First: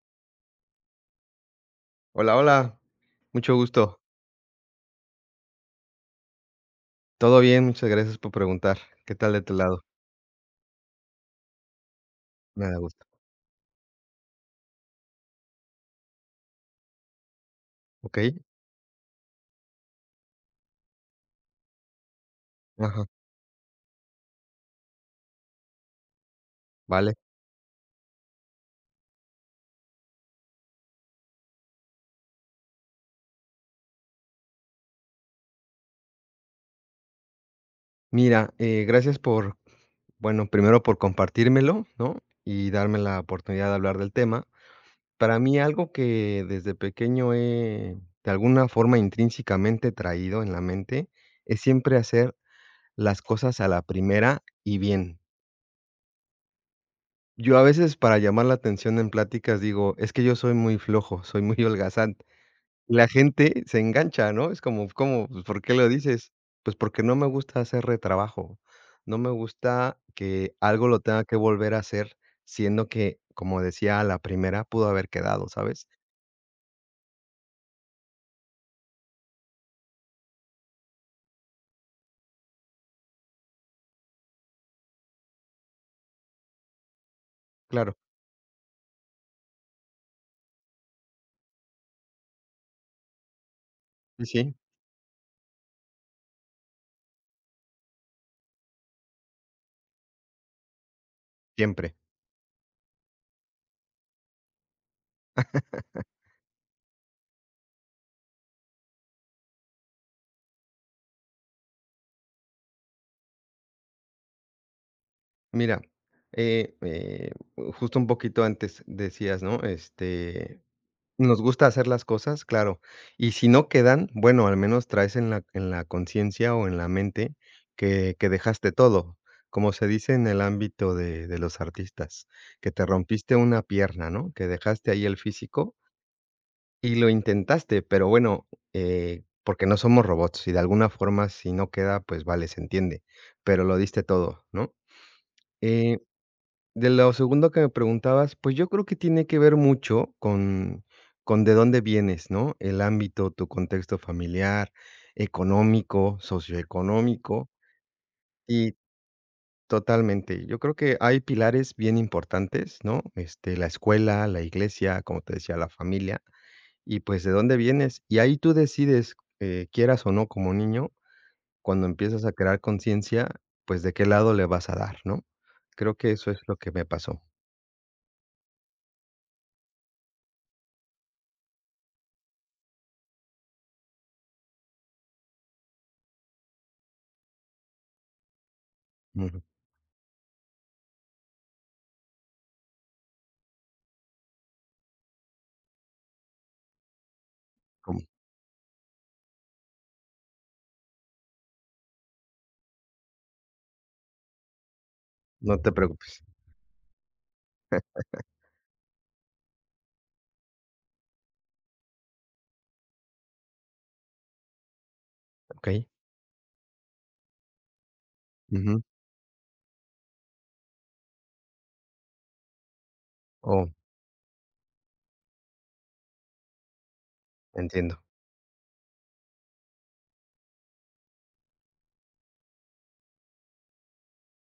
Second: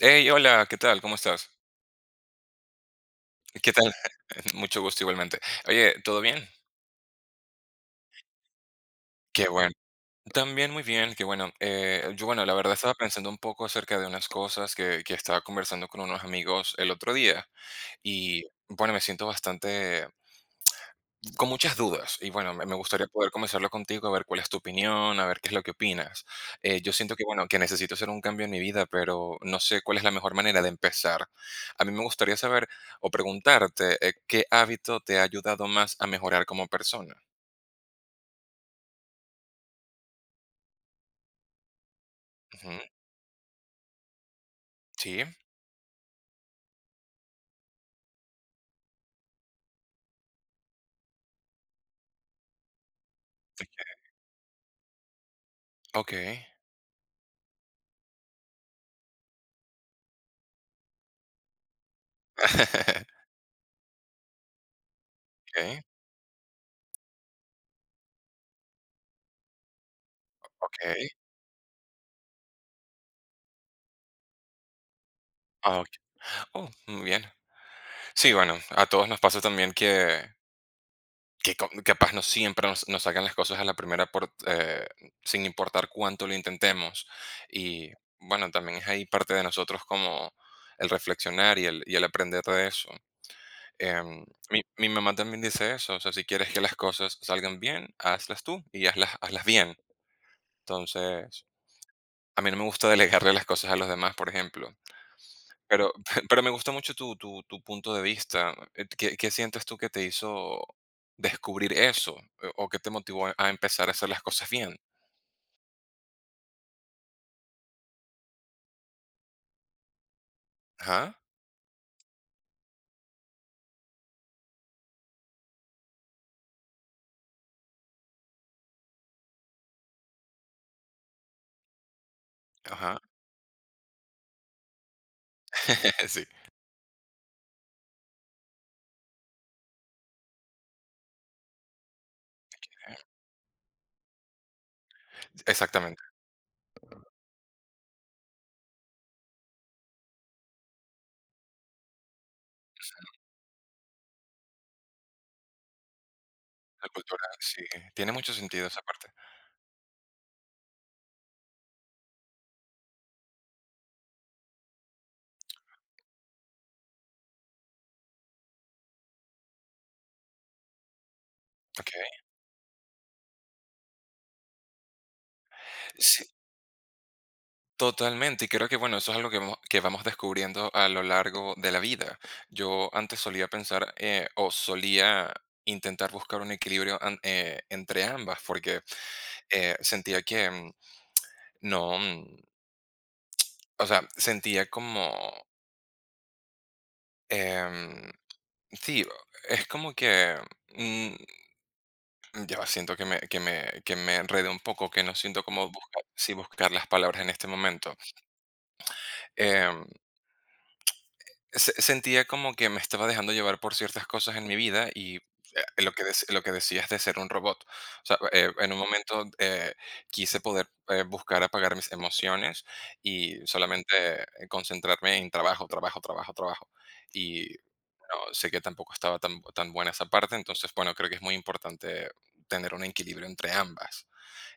Hey, hola, ¿qué tal? ¿Cómo estás? Hola, hola, mucho ¿Qué tal? gusto. Mucho gusto igualmente. Oye, ¿todo bien? Todo bien, muchas gracias por preguntar. ¿Qué tal de Qué tu bueno. lado? También muy bien, qué bueno. Yo, bueno, la Me verdad da estaba gusto. pensando un poco acerca de unas cosas que estaba conversando con unos amigos el otro día ¿Ok? y, bueno, me siento bastante con muchas dudas y bueno, me Ajá, gustaría poder conversarlo contigo, a ver cuál es tu opinión, a ver qué es lo que opinas. Yo vale. siento que, bueno, que necesito hacer un cambio en mi vida, pero no sé cuál es la mejor manera de empezar. A mí me gustaría saber o preguntarte qué hábito te ha ayudado más a mejorar como persona. Mira, gracias por, bueno, primero por compartírmelo, ¿no? Y Ujú. darme la oportunidad de hablar del tema. Sí. Para mí, algo que desde pequeño he, de alguna forma, intrínsecamente traído en la mente, es siempre hacer las cosas a la primera y bien. Ok. Yo a veces para llamar la atención en pláticas digo, es que yo soy muy flojo, soy muy holgazán. La gente se engancha, ¿no? Es como ¿cómo? Pues, ¿por qué Ok, lo dices? Pues, porque no me gusta hacer retrabajo. No me gusta que algo lo ok. tenga que volver a hacer, siendo que, como decía, a la primera pudo haber quedado, Ah, ¿sabes? ok. Oh, muy bien. Sí, bueno, a todos nos pasa también que capaz no siempre nos sacan las cosas a la primera sin importar cuánto lo intentemos. Y Claro. bueno, también es ahí parte de nosotros como el reflexionar y el aprender de eso. Em, Sí, sí, mi mamá también dice eso, o sea, si quieres que las cosas salgan bien, hazlas tú y hazlas bien. Entonces, siempre. a mí no me gusta delegarle las cosas a los demás, por ejemplo. Pero, pero me gustó mucho tu punto de vista. ¿Qué sientes tú que te hizo descubrir eso? ¿O qué te motivó a empezar a hacer las cosas bien? Mira, eh eh, justo un poquito antes decías, ¿no? Este, Ajá, nos gusta hacer las cosas, claro. Y si no quedan, bueno, al menos traes en la conciencia o en la mente que dejaste todo, como se dice en el ámbito de los artistas, que te ajá. rompiste una pierna, ¿no? Que dejaste ahí el físico Sí, y lo intentaste, pero bueno, porque no somos robots y de alguna forma si no queda, pues vale, se entiende, pero lo diste todo, ¿no? Eh, exactamente. de lo segundo que me preguntabas, pues, yo creo que tiene que ver mucho con de dónde vienes, ¿no? El ámbito, tu contexto familiar, económico, La cultura, socioeconómico, sí. Tiene mucho sentido y esa parte. totalmente. Yo creo que hay pilares bien importantes, ¿no? Este, la escuela, la iglesia, como te decía, la familia, y, pues, de dónde vienes. Y ahí tú decides, quieras o no, como niño, cuando Ok. empiezas a crear conciencia, pues, de qué lado le vas a dar, ¿no? Creo que Sí, eso es lo que me pasó. totalmente. Y creo que, bueno, eso es algo que vamos descubriendo a lo largo de la vida. Yo antes solía pensar o solía intentar buscar un equilibrio entre ambas porque Ujú. Sentía que no. O sea, sentía como, em, sí, es como que, mm, ya va, siento que me enredé un poco, que no siento No como te buscar, preocupes. sí, buscar las palabras en este momento. Em, Sentía como que me estaba dejando llevar por ciertas cosas en mi vida y ¿Ok? lo que decías de ser un robot. O sea, en un Ujú. momento quise poder buscar apagar mis emociones y Oh, solamente concentrarme en trabajo, trabajo, trabajo, trabajo. entiendo, No, sé que tampoco estaba tan, tan buena esa parte. Entonces, bueno, creo que es muy importante tener un equilibrio entre ambas.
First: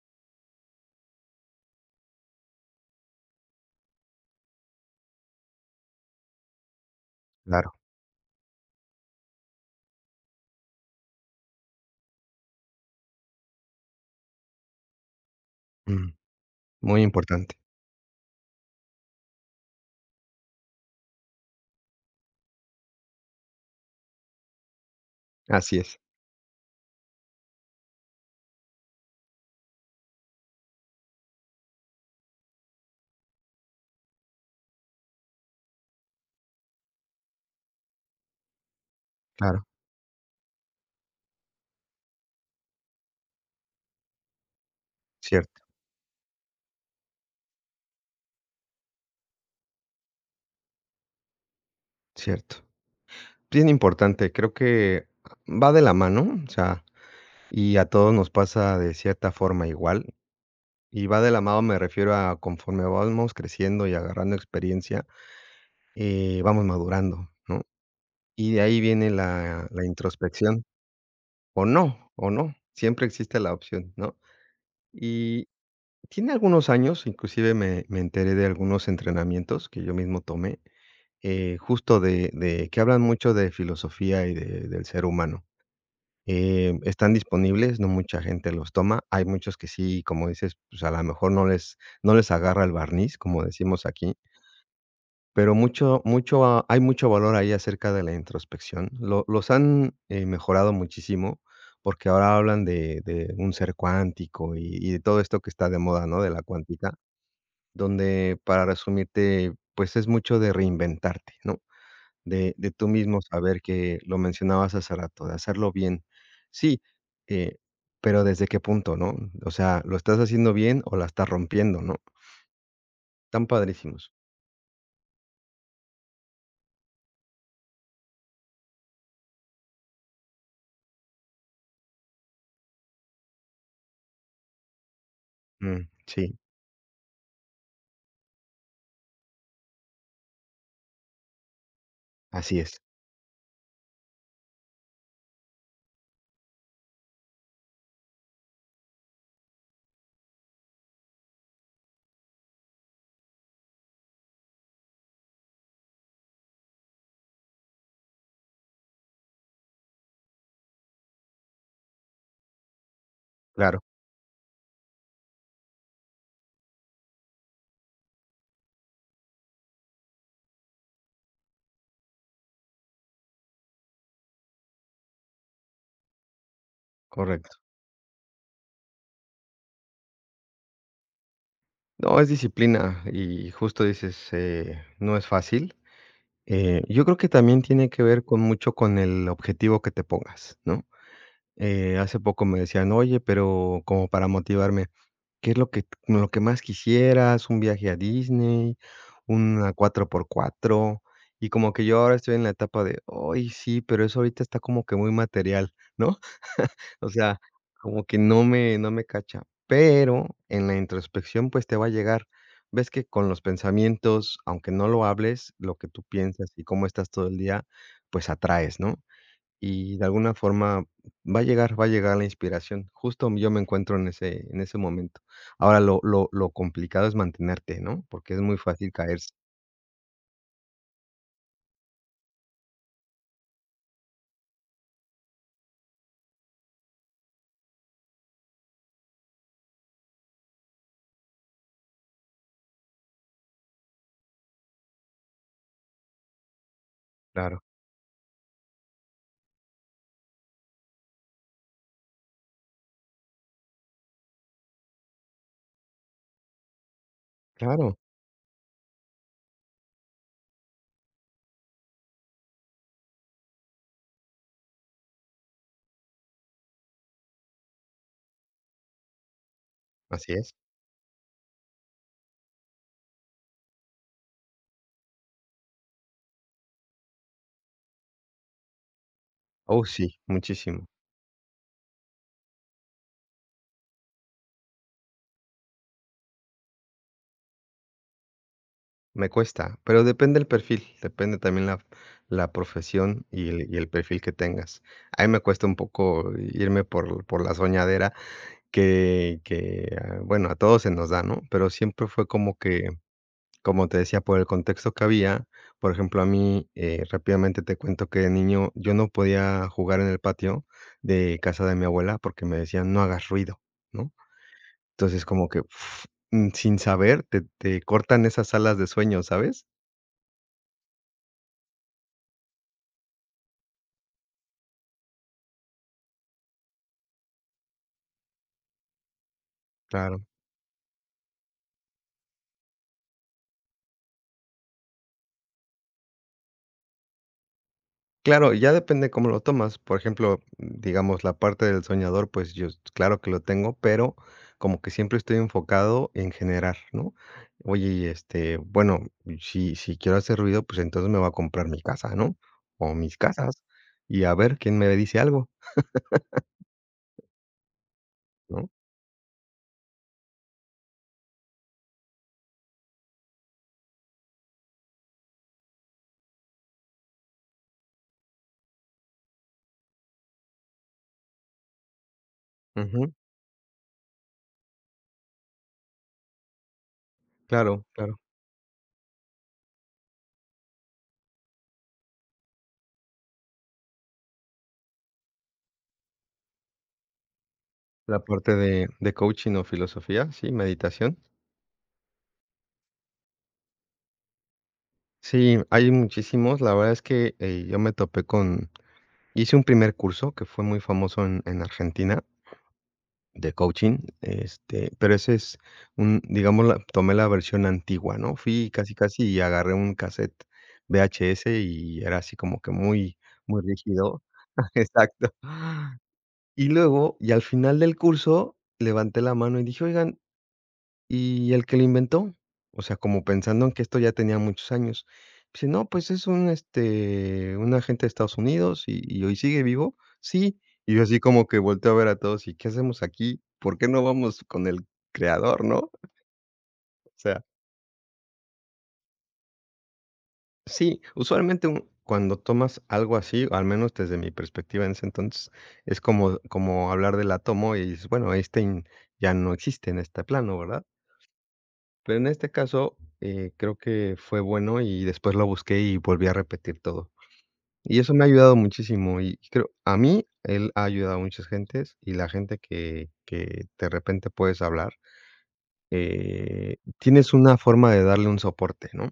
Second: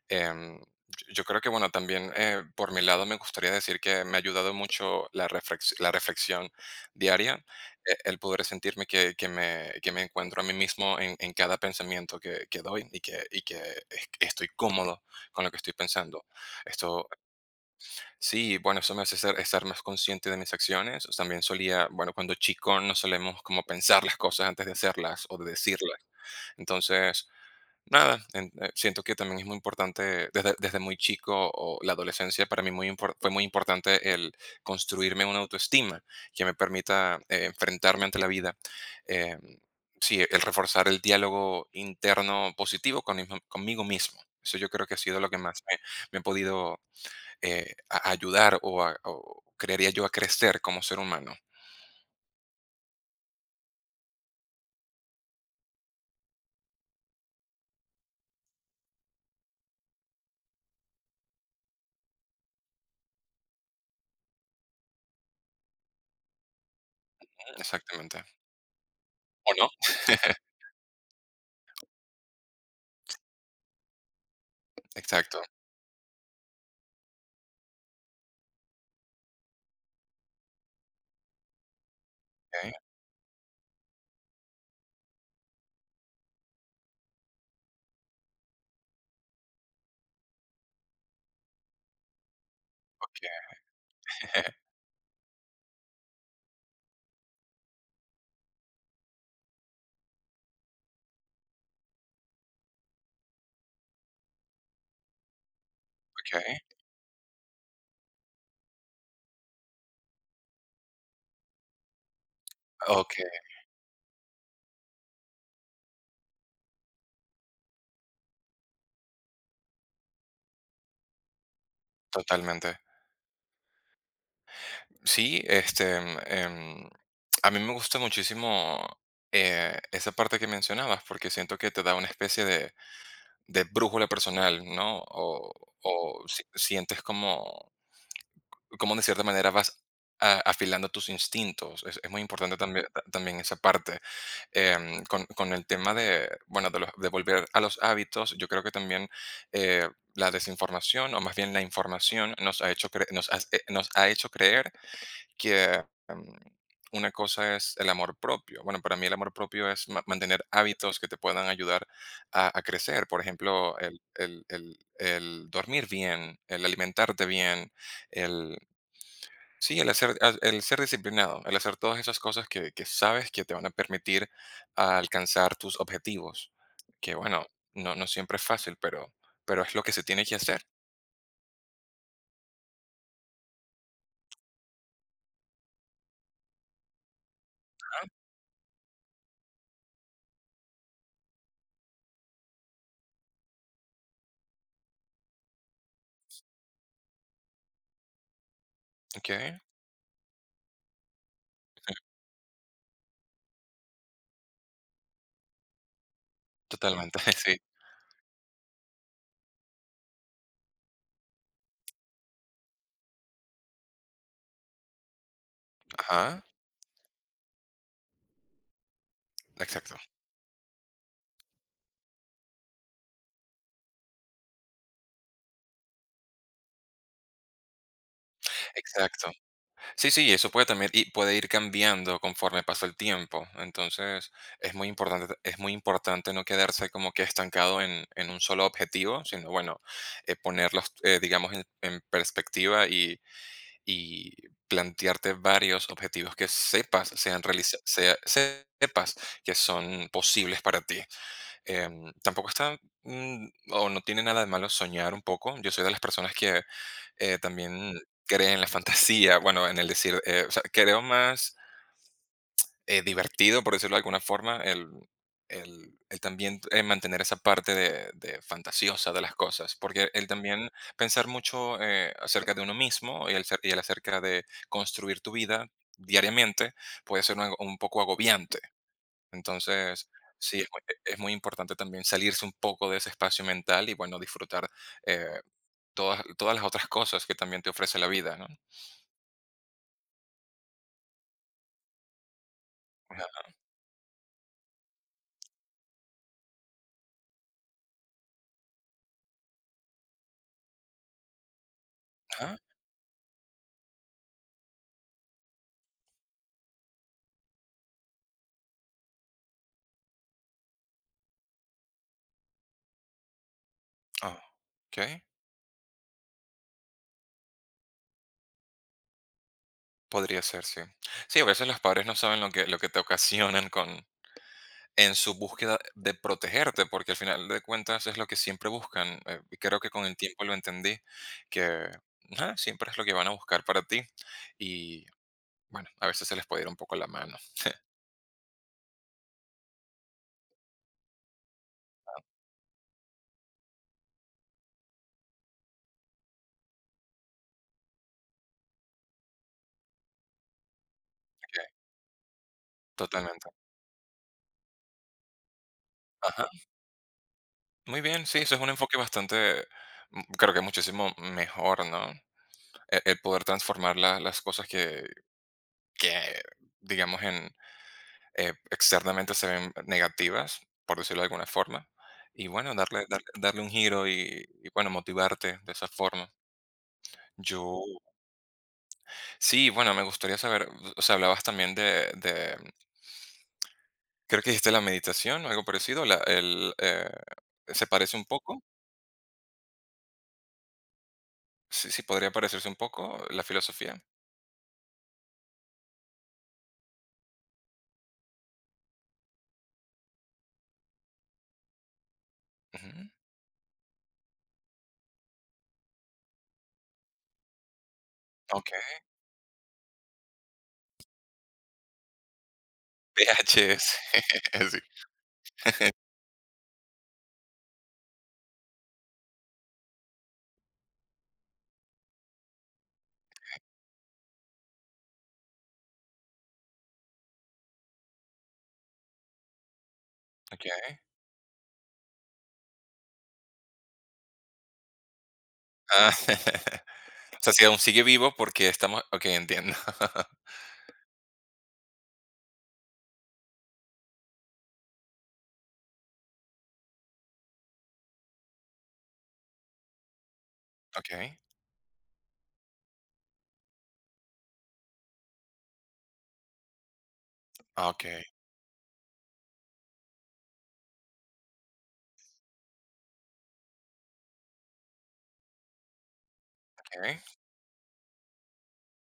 Em, yo yo creo que, bueno, también por mi lado me gustaría decir que me ha ayudado mucho la reflexión diaria. claro. El poder sentirme que me encuentro a mí mismo en cada pensamiento que doy y que es- estoy cómodo con lo que estoy Mm, pensando. muy Esto importante. Sí, bueno, eso me hace estar más consciente de mis acciones. También solía, bueno, cuando chico no solemos como pensar las cosas antes de hacerlas o de Así es, decirlas. Entonces, nada, siento que también es muy importante, desde muy chico o la adolescencia. Para mí fue muy importante el construirme una autoestima que me permita enfrentarme ante la vida. Eh, claro, sí, el reforzar el diálogo interno positivo conmigo mismo. Eso yo creo que ha sido lo que cierto, más me ha podido a ayudar o creería yo a crecer como ser humano. cierto. Bien importante, creo que va de la mano, o sea, y a todos nos pasa de cierta forma igual, y va de la mano, me refiero a conforme vamos creciendo y agarrando experiencia, vamos madurando, Mm. ¿no? Exactamente. Y de ahí viene ¿O no? la introspección, o no, siempre existe la opción, ¿no? Exacto. Y tiene algunos años, inclusive me enteré de algunos entrenamientos que yo mismo tomé, justo de Ok, que hablan mucho de filosofía y de del ser humano. Están disponibles, no mucha gente los toma. Hay muchos que sí, como dices, pues, a lo mejor no les no les agarra el barniz, ok, como decimos aquí, pero mucho a hay mucho valor ahí acerca de la introspección. Lo los han, mejorado muchísimo, porque ahora hablan de un ser cuántico y de todo esto que está de moda, ¿no?, de la ok, cuántica. Donde, para resumirte, pues, es mucho de reinventarte, ¿no? De tú ok, mismo saber que lo mencionabas hace rato, de hacerlo bien. Sí, eh, pero ¿desde qué punto, no? O sea, ¿lo estás haciendo bien o la estás rompiendo, no? totalmente. Tan padrísimos. Sí, este, a mí me gusta muchísimo esa parte que mencionabas porque siento que te da una especie de brújula personal, ¿no? O, Mm, o sí, si- sientes como de cierta manera vas afilando tus instintos. Es muy importante así es. también esa parte. Con el tema de, bueno, de, de volver a los hábitos, yo creo que también eh, la desinformación, o más bien la información, nos ha hecho creer que una cosa es el amor propio. Bueno, para mí el amor propio es mantener hábitos que te puedan ayudar a crecer. Por ejemplo, Claro, el dormir bien, el alimentarte bien. Sí, el hacer, el ser disciplinado, el hacer todas esas cosas que sabes que te van a permitir alcanzar tus objetivos. Que bueno, correcto. no, no siempre es fácil, pero es lo que se tiene que hacer. No, es disciplina y justo dices, no es fácil. Yo creo que también tiene que ver con mucho con el objetivo que te pongas, ¿no? Hace poco me decían: "Oye, pero", como para motivarme, "¿qué es lo que más quisieras? ¿Un viaje a Disney? ¿Ok? Una cuatro por cuatro". Y como que yo ahora estoy en la etapa de: "¡Oye, sí, pero eso ahorita está como que muy material!", ¿no? O Totalmente, sea, sí. como que no me no me cacha. Pero en la introspección, pues, te va a llegar. Ves que con los pensamientos, aunque no lo hables, lo que tú Ajá, piensas y cómo estás todo el día, pues atraes, ¿no? exacto. Y de alguna forma va a llegar la inspiración. Justo yo me encuentro en ese momento. Ahora lo complicado es mantenerte, ¿no? Porque es muy fácil caerse. Exacto. Sí, sí, eso puede también y puede ir cambiando conforme pasa el tiempo. Entonces, es muy importante no quedarse como que estancado en un solo objetivo, sino bueno, ponerlos, digamos, en perspectiva y plantearte varios objetivos que sepas sean Claro, realiza- sea- sepas que son posibles para ti. Tampoco está o no tiene nada de malo soñar un poco. Yo soy de las personas que claro, también cree en la fantasía, bueno, en el decir, o sea, creo más divertido, por decirlo de alguna forma, el, el también mantener esa parte de fantasiosa de las cosas, porque el así es. también pensar mucho acerca de uno mismo y el acerca de construir tu vida diariamente puede ser un poco agobiante. Oh, Entonces, sí, sí, muchísimo. es muy importante también salirse un poco de ese espacio mental y, bueno, disfrutar eh, todas las otras cosas que también te ofrece la vida, ¿no? Me cuesta, pero depende el perfil, depende también la profesión Ajá. y el perfil que tengas. A mí me cuesta un poco irme por la soñadera que, ah, bueno, a todos se nos da, ¿no? Pero siempre fue como Ajá. que, como te decía, por el contexto que había, por ejemplo, a mí, rápidamente te cuento que de niño yo no podía jugar en el patio de casa de mi abuela porque me decían: "No hagas ruido", ¿no? Ah, ok. Entonces, como que, uf, mm, sin saber, te cortan esas alas de sueño, ¿sabes? Podría ser, sí. Sí, a veces los padres no saben lo que te ocasionan en su búsqueda de protegerte, porque al final de cuentas es lo que siempre buscan. Y creo que con el tiempo lo entendí, que nada, siempre es lo que van a buscar para ti. Y bueno, a veces se les puede ir un poco la mano. Claro, ya depende cómo lo tomas. Por ejemplo, digamos, la parte del soñador, pues yo, s- claro que lo tengo, pero como que siempre estoy enfocado en generar, ¿no? Oye, y este, bueno, si quiero hacer ruido, pues entonces me voy a comprar que- mi casa, ¿no? O mis Totalmente. casas, y a ver quién me dice algo, Ajá. Muy bien, sí, eso es ¿no? un enfoque bastante, creo que muchísimo mejor, ¿no? El poder transformar las cosas que, digamos, externamente se ven negativas, por decirlo de alguna forma. Y bueno, darle, Ujú, darle, darle un giro y bueno, motivarte de esa forma. Yo, claro, claro. sí, bueno, me gustaría saber, o sea, hablabas también de creo que dijiste la meditación o algo parecido, ¿se parece La un parte poco? De coaching o filosofía, sí, meditación. Sí, sí, podría parecerse un poco la filosofía. Sí, hay muchísimos. La verdad es que yo me topé con, hice un primer curso que fue muy famoso en Argentina Ujú. de coaching, este, pero ese es un digamos, la tomé la versión antigua, ¿no? Fui Ok, casi, casi y agarré un casete VHS y era así como que muy, muy PHS, rígido. sí, Exacto. Y luego, y al final del curso, levanté la mano y dije: "Oigan, y el que lo inventó", o sea, como pensando en que esto ya tenía muchos años, dice: "No, pues es un, este, un agente de Estados Unidos y hoy sigue vivo". "Sí". ok. Y yo así como que volteo a ver a todos, ¿y qué hacemos aquí? ¿Por qué no vamos con el creador, no? Ah, O o sea, sea, si aún sigue vivo porque estamos, ok, entiendo. sí, usualmente un cuando tomas algo así, o al menos desde mi perspectiva en ese entonces, es como como hablar del átomo y dices: "Bueno, Einstein ya no existe en este plano, ¿verdad?". Ok, Pero en este caso, creo que fue bueno y después lo busqué y volví a repetir todo. Y ok, eso me ha ayudado muchísimo y creo a mí él ha ayudado a muchas gentes y la gente que de repente puedes hablar, ok. tienes una forma de darle un soporte, ¿no?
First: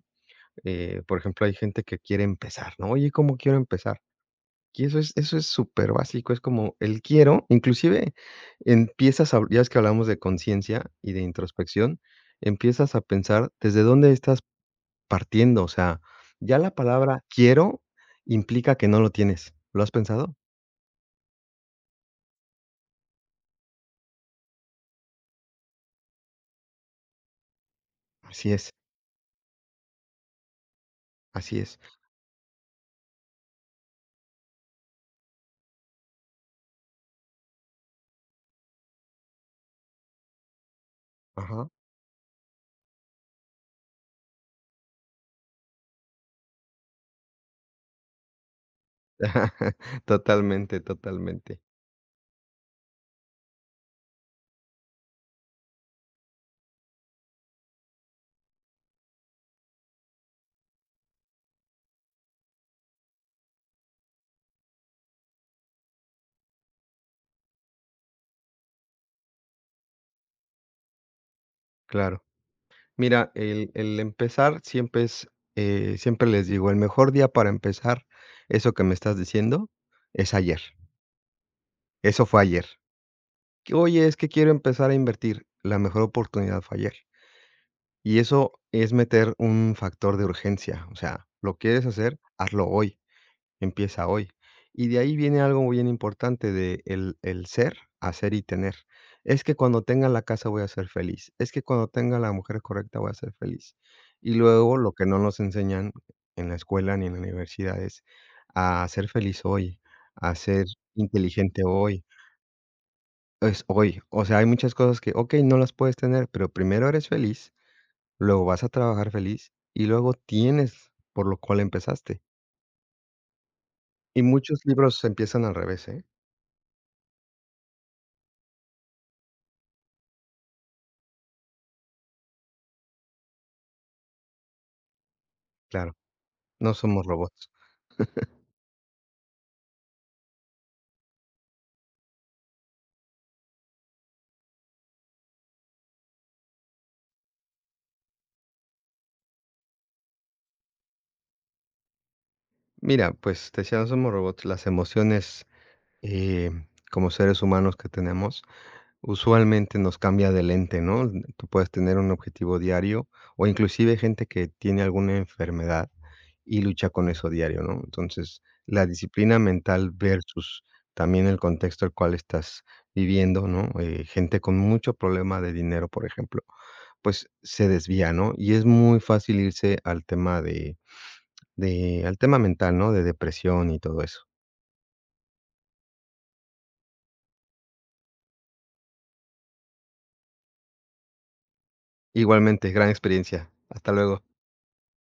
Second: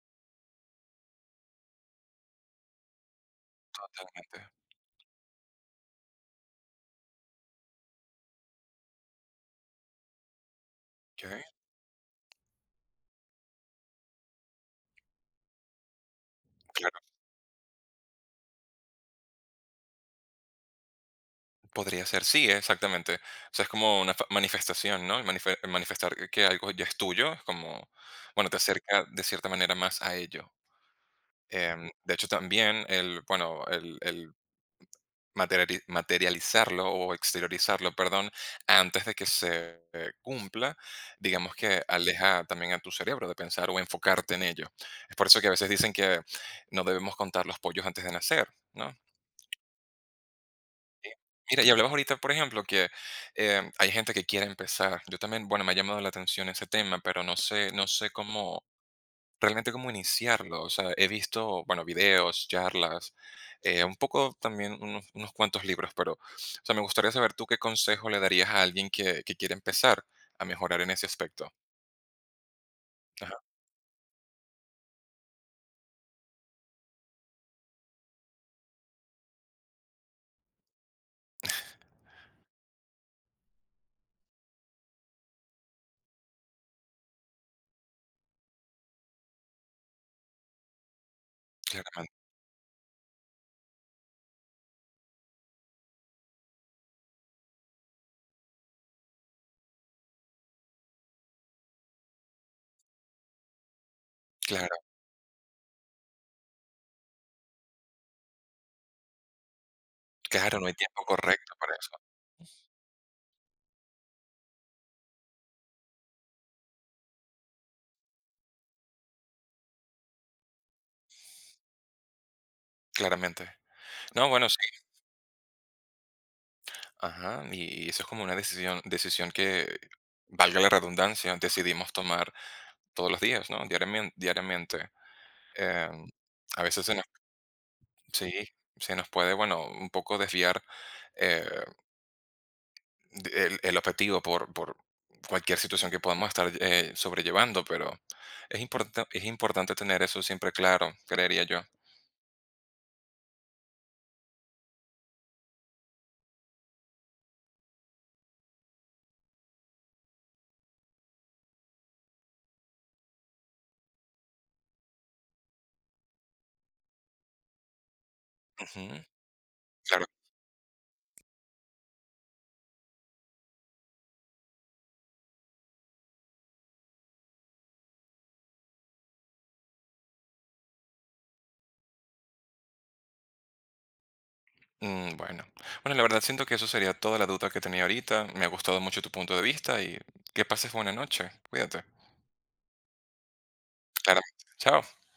Por ejemplo, hay gente que quiere empezar, ¿no? Oye, ¿cómo quiero empezar? Totalmente. Y eso es súper básico, es como el quiero, inclusive empiezas a ya ves que hablamos de conciencia y de Okey, introspección, empiezas a pensar desde dónde estás partiendo, o sea, ya la claro, palabra quiero implica que no lo tienes, ¿lo has pensado? podría ser, sí, exactamente. O sea, es como una fa manifestación, ¿no? El manifestar que algo ya es tuyo, es como, bueno, Así te es, acerca de cierta manera más a ello. así es. De hecho, también el, bueno, el materializarlo o exteriorizarlo, perdón, antes de que se cumpla, digamos Ajá. que aleja también a tu cerebro de pensar o enfocarte en ello. Es por eso que a veces dicen que no debemos contar los pollos antes de nacer, ¿no? Totalmente, Sí. totalmente, Mira, y hablabas ahorita, por ejemplo, que, hay gente que quiere empezar. Yo también, bueno, me ha llamado la atención ese tema, pero no sé cómo realmente cómo iniciarlo. O sea, he visto, bueno, videos, charlas, un poco también unos cuantos libros, pero, o sea, me gustaría saber tú qué consejo le darías a alguien que quiere empezar a mejorar en ese aspecto. claro. Mira, Ajá, el empezar siempre es, siempre les digo, el mejor día para empezar eso que me estás diciendo es ayer. Eso fue ayer. Que, oye, es que quiero empezar a invertir. La mejor oportunidad fue ayer. Y eso es meter un factor de urgencia, o sea, lo quieres claramente. hacer, hazlo hoy. Empieza hoy. Y de ahí viene algo bien importante de el ser, hacer y tener. Es que cuando tenga la casa voy a ser feliz, es que cuando tenga la mujer correcta voy a ser feliz. Y Claro, luego lo que no nos enseñan en la escuela ni en la universidad es a ser feliz hoy, a claro, ser no hay tiempo correcto inteligente para eso, hoy, es hoy. O sea, hay muchas cosas que, okey, no las puedes tener, pero primero eres feliz, luego vas a trabajar feliz y luego tienes por lo cual empezaste. claramente. Y No, bueno, sí. muchos libros empiezan al revés, ¿eh? Ajá, y eso es como una decisión decisión que, valga la redundancia, decidimos tomar todos los días, ¿no? Diariamente, diariamente. Claro. Em, a No veces se nos somos robots. sí, se nos puede, bueno, un poco desviar, eh, de el objetivo por cualquier situación que podamos estar, sobrellevando, pero es importante tener eso siempre claro, creería yo. Mira, pues, te decía, no somos robots. Las emociones, eh, como seres humanos que tenemos, usualmente nos cambia de lente, ¿no? Tú puedes tener un objetivo diario, o inclusive gente que tiene alguna enfermedad y lucha con eso diario, ¿no? Entonces, Ujú, la disciplina mental claro. versus también el contexto al cual estás viviendo, ¿no? Gente con mucho problema de dinero, por ejemplo, pues, se desvía, ¿no? Y es muy fácil irse al tema de al tema mental, ¿no? De depresión y todo eso. Mm, bueno. Bueno, la verdad siento que eso sería toda la duda que tenía ahorita. Me ha gustado mucho tu punto de vista y que pases buena noche. Cuídate. Igualmente, gran experiencia. Hasta luego. Claro. Chao.